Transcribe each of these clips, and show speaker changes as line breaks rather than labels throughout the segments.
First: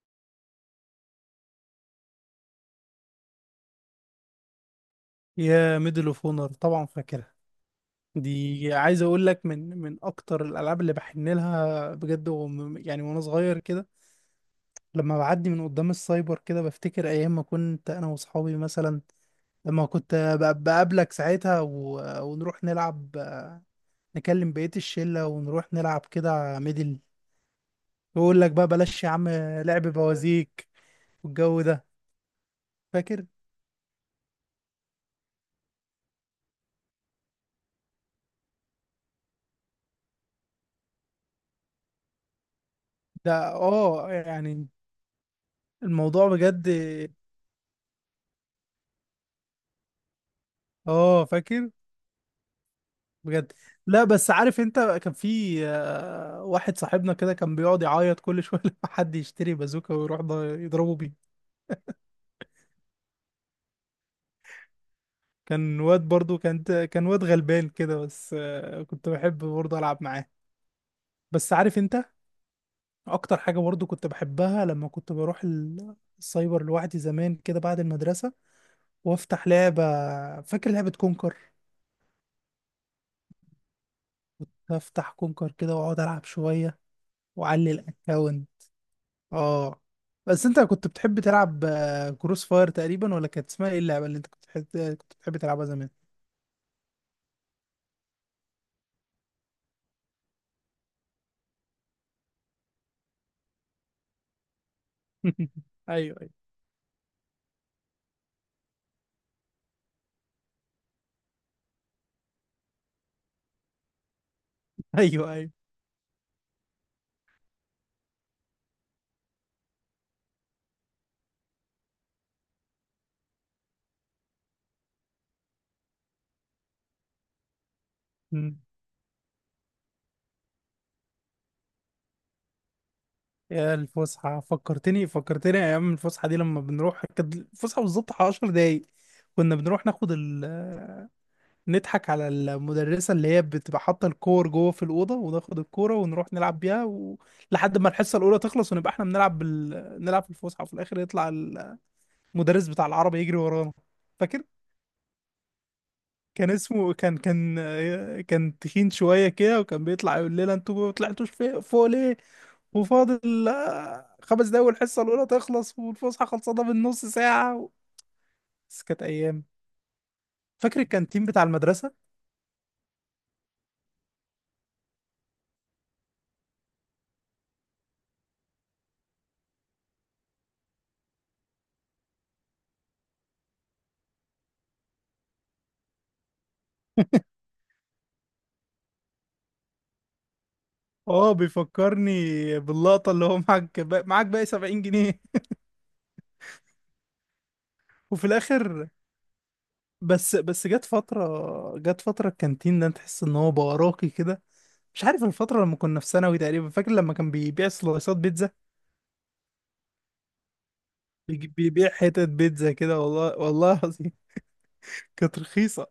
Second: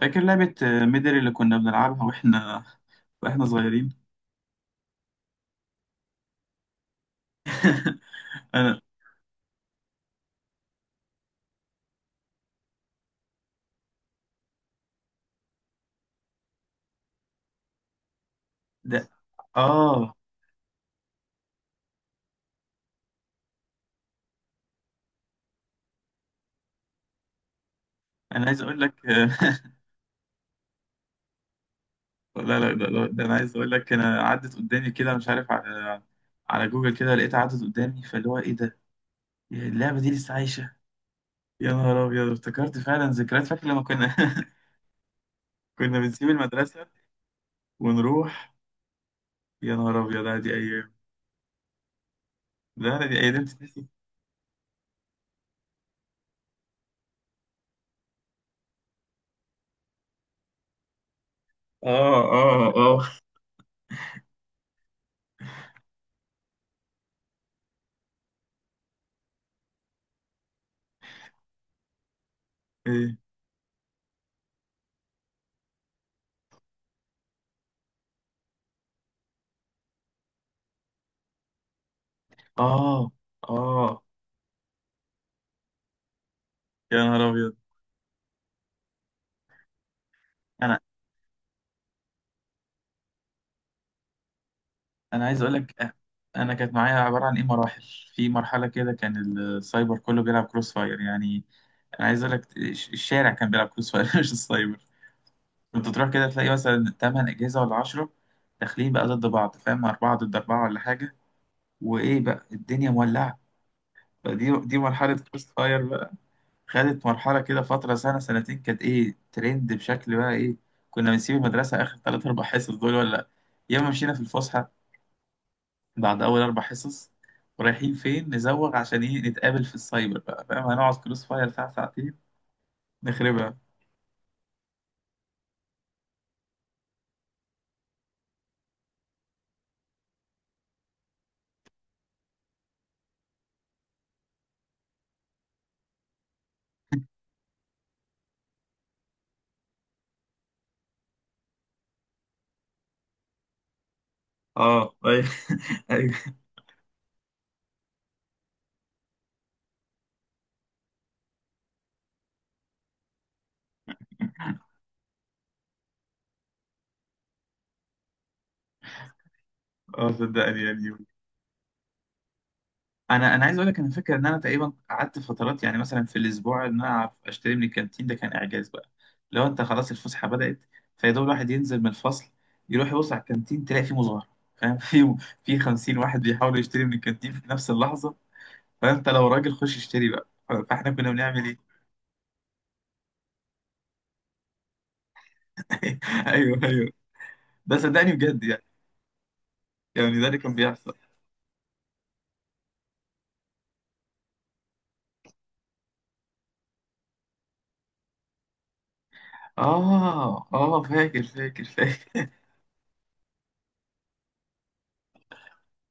فاكر لعبة ميدل اللي كنا بنلعبها واحنا صغيرين.
يا ميدل اوف اونر طبعا فاكرها. دي
انا.
عايز اقول لك من اكتر الالعاب اللي بحن لها بجد، يعني وانا صغير كده، لما بعدي من قدام السايبر كده بفتكر ايام ما كنت انا واصحابي
ده.
مثلا، لما
اه.
كنت بقابلك ساعتها ونروح نلعب، نكلم بقية الشلة ونروح نلعب كده ميدل. يقول
انا
لك
عايز
بقى
اقول لك.
بلاش يا عم، لعب بوازيك والجو ده.
لا ده
فاكر.
انا عايز اقول لك انا عدت قدامي كده مش عارف على على جوجل كده لقيتها عدت قدامي فاللي هو ايه ده اللعبة دي لسه عايشة. يا نهار ابيض افتكرت فعلا
ده
ذكريات. فاكر لما
اه
كنا،
يعني
كنا بنسيب
الموضوع بجد.
المدرسة ونروح. يا نهار ابيض، لا دي ايام،
اه فاكر
لا دي ايام
بجد.
تتنسي.
لا بس عارف انت، كان في واحد صاحبنا كده كان بيقعد يعيط كل شويه لما حد يشتري بازوكا ويروح ده يضربه بيه.
اه اه اه.
كان واد برضو، كان واد غلبان كده، بس كنت بحب برضو العب معاه. بس عارف انت،
ايه.
اكتر حاجه برضو كنت بحبها لما كنت بروح السايبر لوحدي زمان كده بعد المدرسه، وافتح لعبه. فاكر لعبه كونكر؟
اه اه.
افتح كونكر كده واقعد العب شويه
يا نهار ابيض.
واعلي الاكونت. اه. بس انت
انا
كنت بتحب تلعب كروس فاير تقريبا، ولا كانت اسمها ايه اللعبه اللي انت كنت بتحب كنت
انا
بتحب
عايز اقول
تلعبها
لك
زمان؟
انا كانت معايا عباره عن ايه مراحل. في مرحله كده كان السايبر كله بيلعب كروس فاير، يعني انا عايز اقول لك الشارع كان بيلعب كروس فاير، مش السايبر. كنت تروح
ايوه،
كده
ايوه،
تلاقي مثلا 8 اجهزه ولا 10 داخلين بقى ضد بعض، فاهم، اربعه ضد اربعه ولا حاجه. وايه بقى، الدنيا مولعه. فدي مرحله،
ايوه،
كروس
ايوه.
فاير بقى. خدت مرحله كده فتره سنه سنتين، كانت ايه ترند بشكل بقى ايه. كنا بنسيب المدرسه اخر ثلاث اربع حصص دول، ولا يا اما مشينا في الفسحه بعد أول أربع حصص. ورايحين فين؟
مم.
نزوغ عشان إيه؟ نتقابل في السايبر بقى، فاهم، هنقعد كروس فاير ساعة ساعتين نخربها.
يا الفسحه، فكرتني ايام الفسحه دي. لما بنروح، كانت الفسحه بالظبط على 10 دقايق، كنا بنروح ناخد نضحك على المدرسه اللي هي بتبقى حاطه الكور جوه في الاوضه، وناخد الكوره ونروح نلعب بيها لحد ما الحصه الاولى تخلص، ونبقى احنا بنلعب نلعب في الفسحه، وفي الاخر يطلع المدرس بتاع العربي يجري ورانا. فاكر؟
اه ايوه. ايوه.
كان اسمه، كان تخين شوية كده، وكان بيطلع يقول لنا انتوا ما طلعتوش فوق ليه. وفاضل 5 دقايق والحصة الأولى تخلص والفسحة خلصانة من نص ساعة. بس كانت أيام.
اه صدقني
فاكر
يعني.
الكانتين بتاع المدرسة؟
انا عايز اقول لك انا فاكر ان انا تقريبا قعدت فترات يعني مثلا في الاسبوع ان انا أعرف اشتري من الكانتين ده، كان اعجاز بقى. لو انت خلاص الفسحه بدات، فيا دوب الواحد ينزل من الفصل يروح يبص على الكانتين تلاقي فيه مظاهره، فاهم، في 50 واحد بيحاول يشتري من الكانتين في نفس اللحظه. فانت لو راجل خش اشتري بقى. فاحنا كنا
اه،
بنعمل ايه؟
بيفكرني باللقطة اللي هو معاك، معاك باقي 70 جنيه.
ايوه ايوه. ده صدقني
وفي
بجد يعني،
الآخر،
يعني ده
بس
اللي كان
بس جت
بيحصل.
فترة جت فترة الكانتين ده تحس إن هو بقى راقي كده. مش عارف الفترة لما كنا في ثانوي تقريبا. فاكر لما كان بيبيع سلايسات بيتزا؟
اه اه، فاكر فاكر
بيبيع
فاكر
حتت بيتزا كده، والله والله العظيم كانت رخيصة.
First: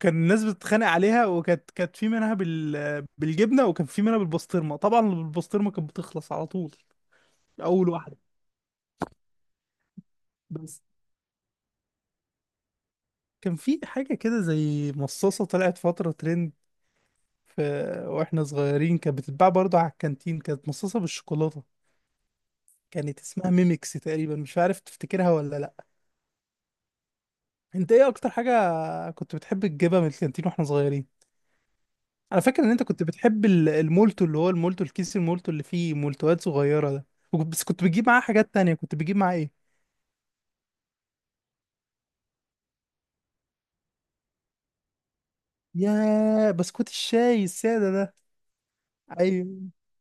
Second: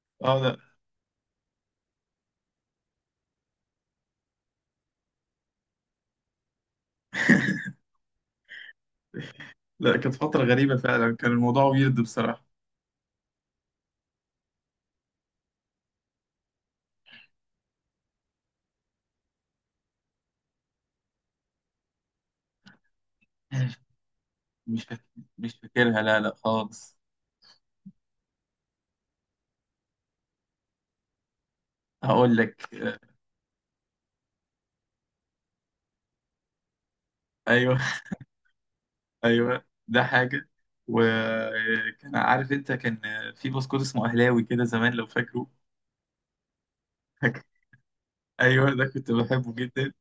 كان
اه.
الناس
لا
بتتخانق عليها، وكانت كانت في منها بالجبنة، وكان في منها بالبسطرمة. طبعا بالبسطرمة كانت بتخلص على طول، أول واحدة.
لا، كانت فترة غريبة
بس
فعلا، كان الموضوع ويرد بصراحة.
كان في حاجة كده زي مصاصة طلعت فترة ترند، في... واحنا صغيرين كانت بتتباع برضه على الكانتين، كانت مصاصة بالشوكولاتة، كانت اسمها ميمكس تقريبا. مش عارف
مش فاكر،
تفتكرها
مش
ولا لأ.
فاكرها، لا لا خالص.
انت ايه اكتر حاجة كنت بتحب تجيبها من الكانتين واحنا صغيرين؟
هقول
انا فاكر
لك
ان انت كنت بتحب المولتو، اللي هو المولتو الكيس، المولتو اللي فيه مولتوات صغيره ده. بس
ايوه.
كنت بتجيب معاه حاجات تانية، كنت بتجيب معاه
ايوه
ايه؟
ده حاجة. وكان عارف انت، كان في بسكوت اسمه اهلاوي كده زمان لو فاكره.
يا بسكوت
فاكر.
الشاي الساده ده!
ايوه ده كنت بحبه
ايوه.
جدا.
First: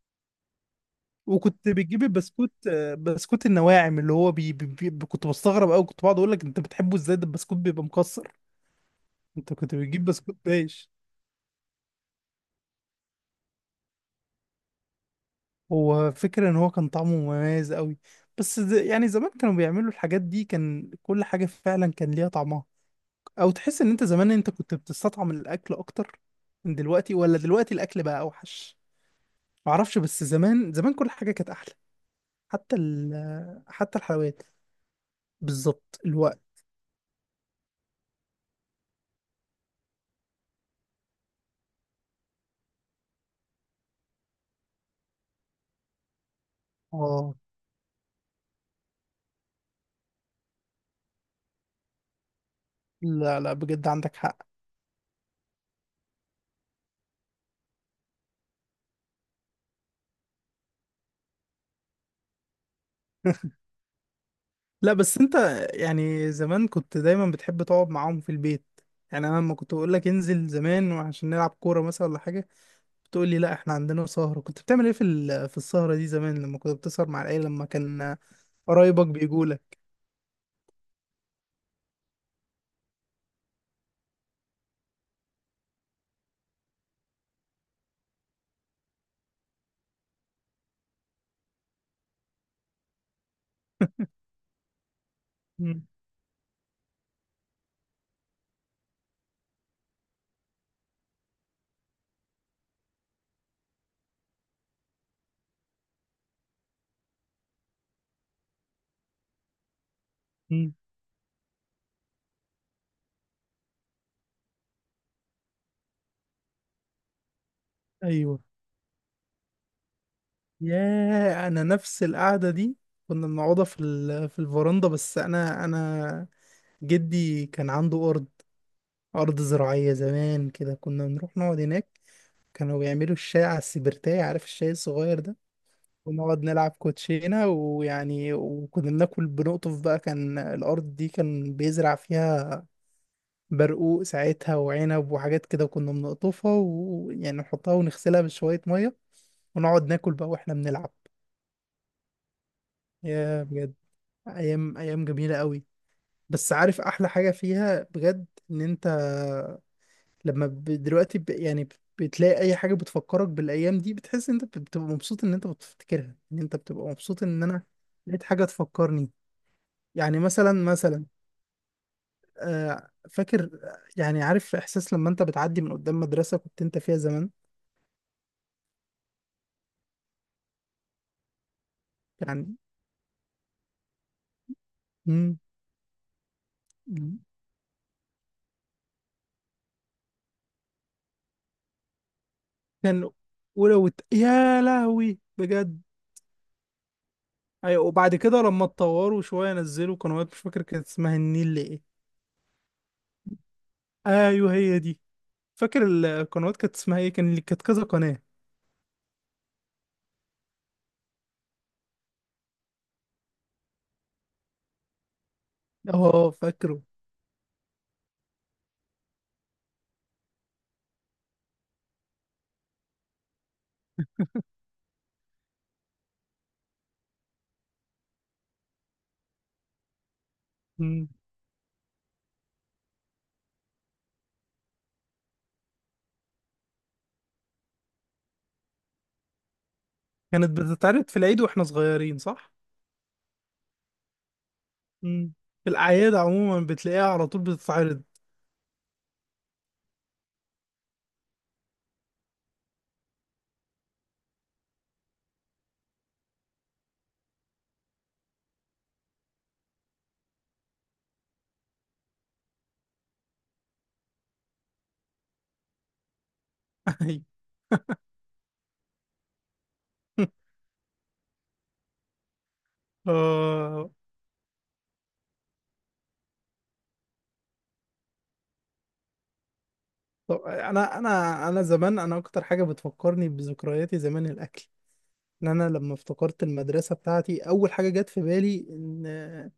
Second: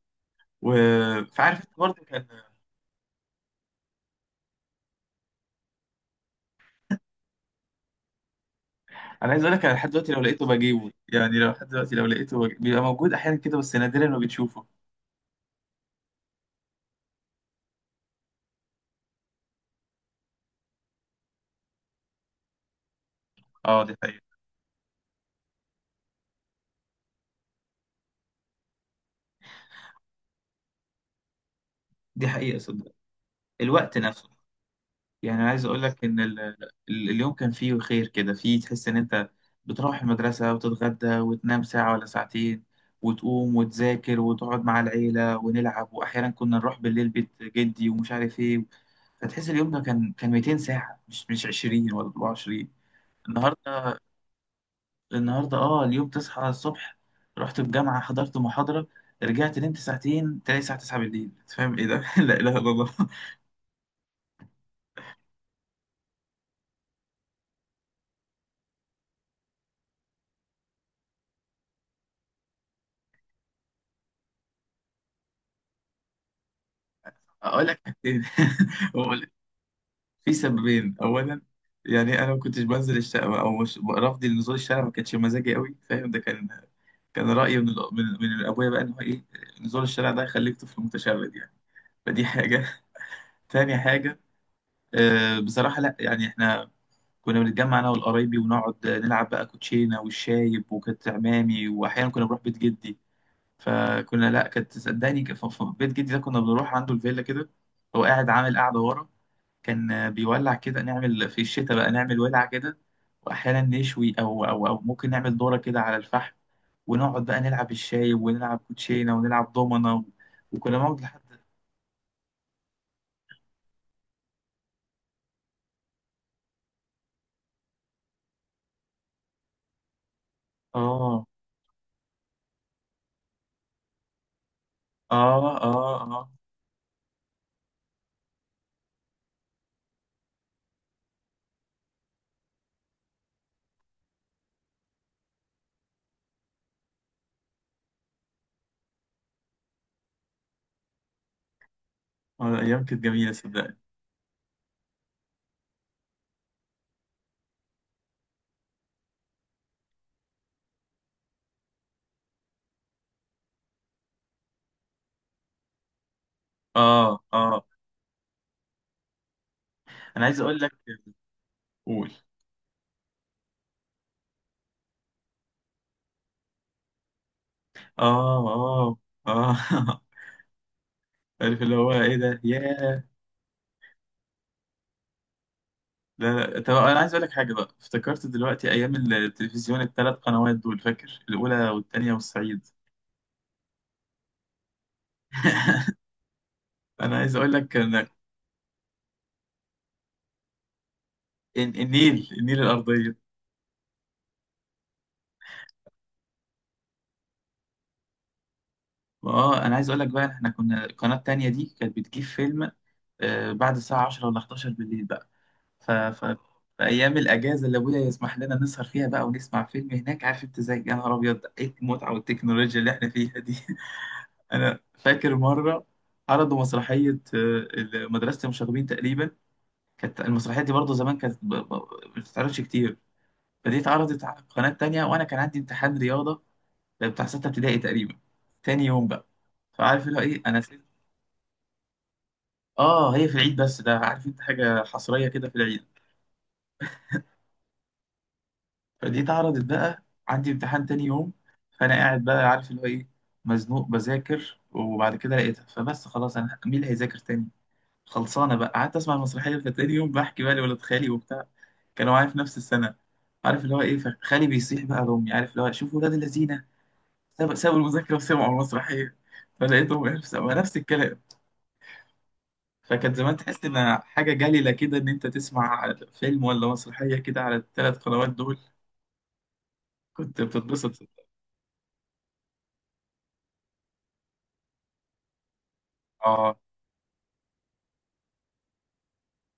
و- فعارف
وكنت
انت
بتجيب
برضه كان.
البسكوت، بسكوت النواعم اللي هو BBB. كنت بستغرب قوي، كنت بقعد اقول لك انت بتحبه ازاي، ده البسكوت بيبقى مكسر.
انا عايز
انت
اقول لك انا
كنت
لحد
بتجيب
دلوقتي لو
بسكوت
لقيته بجيبه،
بايش،
يعني لو لحد دلوقتي لو لقيته بيبقى موجود احيانا كده بس نادرا ما بتشوفه.
هو فكرة ان هو كان طعمه مميز قوي. بس يعني زمان كانوا بيعملوا الحاجات دي، كان كل حاجه فعلا كان ليها طعمها. او تحس
اه
ان
دي
انت زمان
حقيقة.
انت كنت بتستطعم الاكل اكتر من دلوقتي، ولا دلوقتي الاكل بقى اوحش؟ معرفش، بس زمان زمان كل حاجه كانت احلى.
دي حقيقة
حتى
صدق.
ال
الوقت
حتى
نفسه،
الحلويات
يعني عايز اقول
بالظبط
لك ان ال-
الوقت.
ال- اليوم كان فيه خير كده، فيه تحس ان انت بتروح المدرسة وتتغدى وتنام ساعة ولا ساعتين وتقوم وتذاكر وتقعد مع العيلة ونلعب، واحيانا كنا نروح بالليل
اه،
بيت جدي ومش عارف ايه. فتحس اليوم ده كان 200 ساعة، مش 20 ولا 24.
لا لا، بجد
النهاردة،
عندك حق.
النهاردة اه اليوم تصحى الصبح، رحت الجامعة، حضرت محاضرة، رجعت نمت ساعتين، تلاقي الساعة 9 بالليل. أنت فاهم ايه ده؟ لا اله الا الله.
لا بس انت، يعني زمان كنت دايما بتحب تقعد معاهم في البيت. يعني انا لما كنت اقول لك انزل زمان وعشان نلعب كوره مثلا ولا حاجه، بتقول لي لا احنا عندنا سهره. كنت بتعمل ايه في السهره دي زمان، لما كنت بتسهر مع العيله، لما
اقول لك
كان
حاجتين.
قرايبك
أقول-
بيجوا لك؟
في سببين. اولا يعني انا ما كنتش بنزل الشارع، او مش رفضي لنزول الشارع ما كانش مزاجي قوي، فاهم، ده كان كان رايي من الأ- من من ابويا بقى، ان هو ايه، نزول الشارع ده هيخليك طفل متشرد يعني. فدي حاجه. تاني حاجه، بصراحه لا يعني احنا كنا بنتجمع انا والقرايبي ونقعد نلعب بقى كوتشينه والشايب، وكانت عمامي واحيانا كنا بنروح بيت جدي. فكنا لا، كانت صدقني بيت جدي ده كنا بنروح عنده الفيلا كده، هو قاعد عامل قاعده ورا، كان بيولع كده، نعمل في الشتاء بقى نعمل ولعة كده وأحيانا نشوي أو ممكن نعمل دورة كده على الفحم، ونقعد بقى نلعب الشاي
ايوه.
ونلعب كوتشينة ونلعب دومنة و... وكنا نقعد لحد.
ياه، انا نفس القعده دي كنا بنقعدها في الفرندا، بس انا جدي كان عنده ارض زراعيه زمان كده، كنا
آه
بنروح نقعد هناك. كانوا بيعملوا الشاي على السبرتاية، عارف الشاي الصغير ده.
آه آه آه.
ونقعد نلعب كوتشينه ويعني، وكنا بناكل بنقطف بقى، كان الارض دي كان بيزرع فيها برقوق ساعتها وعنب وحاجات كده، كنا بنقطفها ويعني نحطها ونغسلها بشويه ميه، ونقعد ناكل بقى واحنا بنلعب.
أيام كانت جميلة
يا بجد،
صدقني.
ايام ايام جميله قوي! بس عارف احلى حاجه فيها بجد، ان انت لما ب- دلوقتي ب... يعني ب- بتلاقي اي حاجه بتفكرك بالايام دي، بتحس ان انت بتبقى مبسوط ان انت بتفتكرها، ان انت بتبقى
آه
مبسوط ان انا
آه.
لقيت حاجه تفكرني. يعني
أنا عايز
مثلا،
أقول لك. قول.
فاكر، يعني عارف احساس لما انت بتعدي من قدام مدرسه كنت انت فيها زمان؟
آه آه آه. عارف اللي هو إيه ده،
يعني.
ياه.
مم،
لا لا، طب أنا عايز
مم.
أقول لك حاجة بقى افتكرت دلوقتي. أيام التلفزيون الثلاث قنوات دول، فاكر الأولى والثانية والصعيد.
كان، ولو يا لهوي بجد.
انا عايز اقول لك
ايوه،
ان
وبعد كده لما اتطوروا شويه نزلوا قنوات، مش فاكر كانت اسمها النيل ايه.
النيل، النيل الارضيه.
ايوه هي دي. فاكر القنوات كانت اسمها ايه، كان اللي كانت كذا قناه؟
اه انا عايز اقول لك بقى، احنا كنا القناه التانيه دي كانت بتجيب فيلم بعد الساعه 10 ولا 11 بالليل بقى. ف... ف...
اه فاكره.
في ايام الاجازه اللي ابويا يسمح لنا نسهر فيها بقى ونسمع فيلم هناك، عارف انت زي، يا نهار ابيض ايه المتعه والتكنولوجيا اللي احنا فيها دي. انا فاكر مره عرضوا مسرحيه مدرسه المشاغبين تقريبا. كانت المسرحيه دي برضه
مم.
زمان كانت ما بتتعرضش كتير. فدي اتعرضت على قناه تانيه وانا كان عندي امتحان رياضه، ده بتاع ستة ابتدائي تقريبا، تاني يوم بقى. فعارف اللي هو ايه،
كانت
انا سيب.
بتتعرض في العيد واحنا صغيرين، صح؟
اه هي في العيد، بس ده عارف انت حاجة حصرية
مم.
كده في
في
العيد.
الاعياد عموما بتلاقيها على طول بتتعرض.
فدي اتعرضت بقى، عندي امتحان تاني يوم، فانا قاعد بقى عارف اللي هو ايه، مزنوق بذاكر، وبعد كده لقيتها، فبس خلاص، انا مين اللي هيذاكر تاني؟ خلصانة بقى، قعدت اسمع المسرحية. فتاني يوم بحكي بقى لولاد خالي وبتاع، كانوا معايا في نفس السنة، عارف اللي هو ايه، فخالي بيصيح بقى لأمي عارف اللي هو، شوفوا ولاد الذين
ايوه
سابوا المذاكرة وسمعوا المسرحية. فلقيتهم نفس الكلام. فكانت زمان تحس ان
اه.
حاجه جليله كده ان انت تسمع فيلم ولا مسرحيه كده على الثلاث قنوات دول،
طب
كنت بتتبسط.
انا زمان، اكتر حاجه بتفكرني بذكرياتي زمان الاكل. ان انا لما افتكرت
اه
المدرسه بتاعتي، اول حاجه جت في بالي ان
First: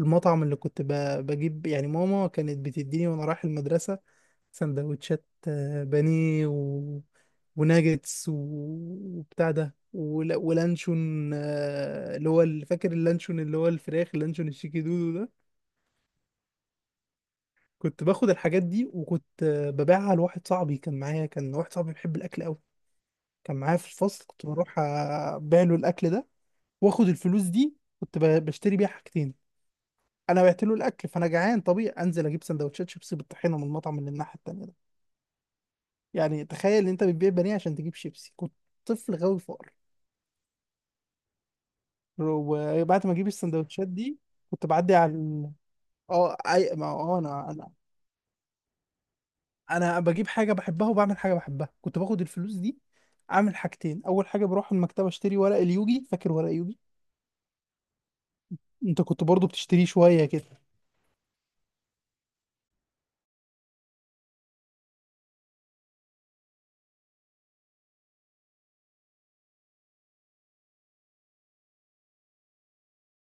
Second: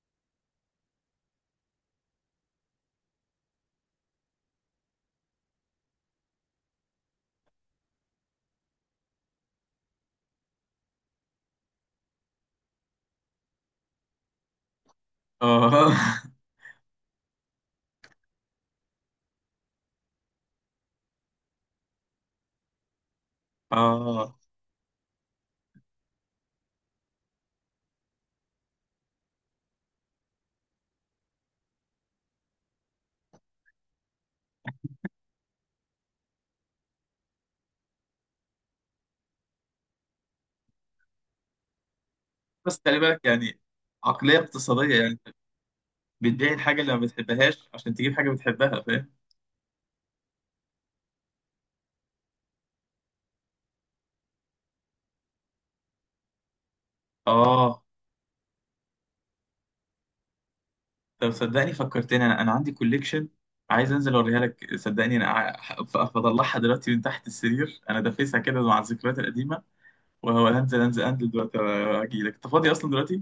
المطعم اللي كنت بجيب، يعني ماما كانت بتديني وانا رايح المدرسة سندوتشات، بانيه وناجتس وبتاع ده، ولانشون، اللي هو فاكر اللانشون اللي هو الفراخ، اللانشون الشيكي دودو ده.
اه.
كنت باخد الحاجات دي وكنت ببيعها لواحد صاحبي كان معايا، كان واحد صاحبي بيحب الاكل قوي، كان معايا في الفصل،
اه
كنت بروح ابيع له الاكل ده. واخد الفلوس دي كنت بشتري بيها حاجتين. انا بعت له الاكل فانا جعان طبيعي انزل اجيب سندوتشات شيبسي بالطحينه من المطعم اللي الناحيه التانيه ده. يعني تخيل ان انت بتبيع بانيه عشان تجيب شيبسي. كنت طفل غاوي فقر.
بس خلي
وبعد ما
بالك
اجيب
يعني،
السندوتشات دي
عقليه
كنت بعدي
اقتصاديه
على
يعني، بتبيع
اي
الحاجه
ما
اللي ما
هو انا،
بتحبهاش
انا
عشان تجيب حاجه بتحبها، فاهم.
انا بجيب حاجه بحبها وبعمل حاجه بحبها. كنت باخد الفلوس دي اعمل حاجتين. اول حاجه بروح المكتبه اشتري ورق اليوجي، فاكر ورق اليوجي؟
اه.
انت كنت برضو بتشتريه شويه كده.
طب صدقني فكرتني، انا عندي كوليكشن، عايز انزل اوريها لك صدقني، انا فاطلعها دلوقتي من تحت السرير، انا دافيسها كده مع الذكريات القديمه، وهنزل، انزل دلوقتي اجي لك، انت فاضي اصلا دلوقتي؟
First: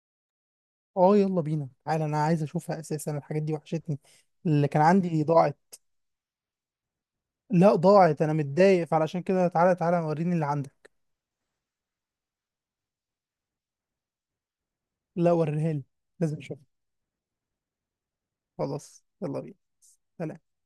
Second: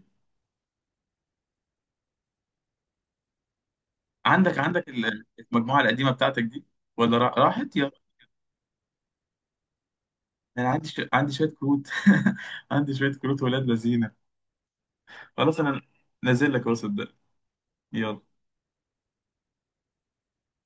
اه، يلا بينا تعالى، انا عايز اشوفها اساسا، الحاجات دي وحشتني،
عندك
اللي كان
عندك
عندي
ال-
ضاعت.
المجموعة القديمة بتاعتك دي ولا
لا
راحت يا.
ضاعت، انا متضايق، فعلشان كده تعالى تعالى وريني اللي
انا عندي
عندك.
عندي شوية كروت، عندي شوية كروت ولاد لذينه.
لا
خلاص
وريها
انا
لي، لازم
نازل لك
اشوفها.
اهو صدق. يلا.
خلاص يلا بينا. سلام.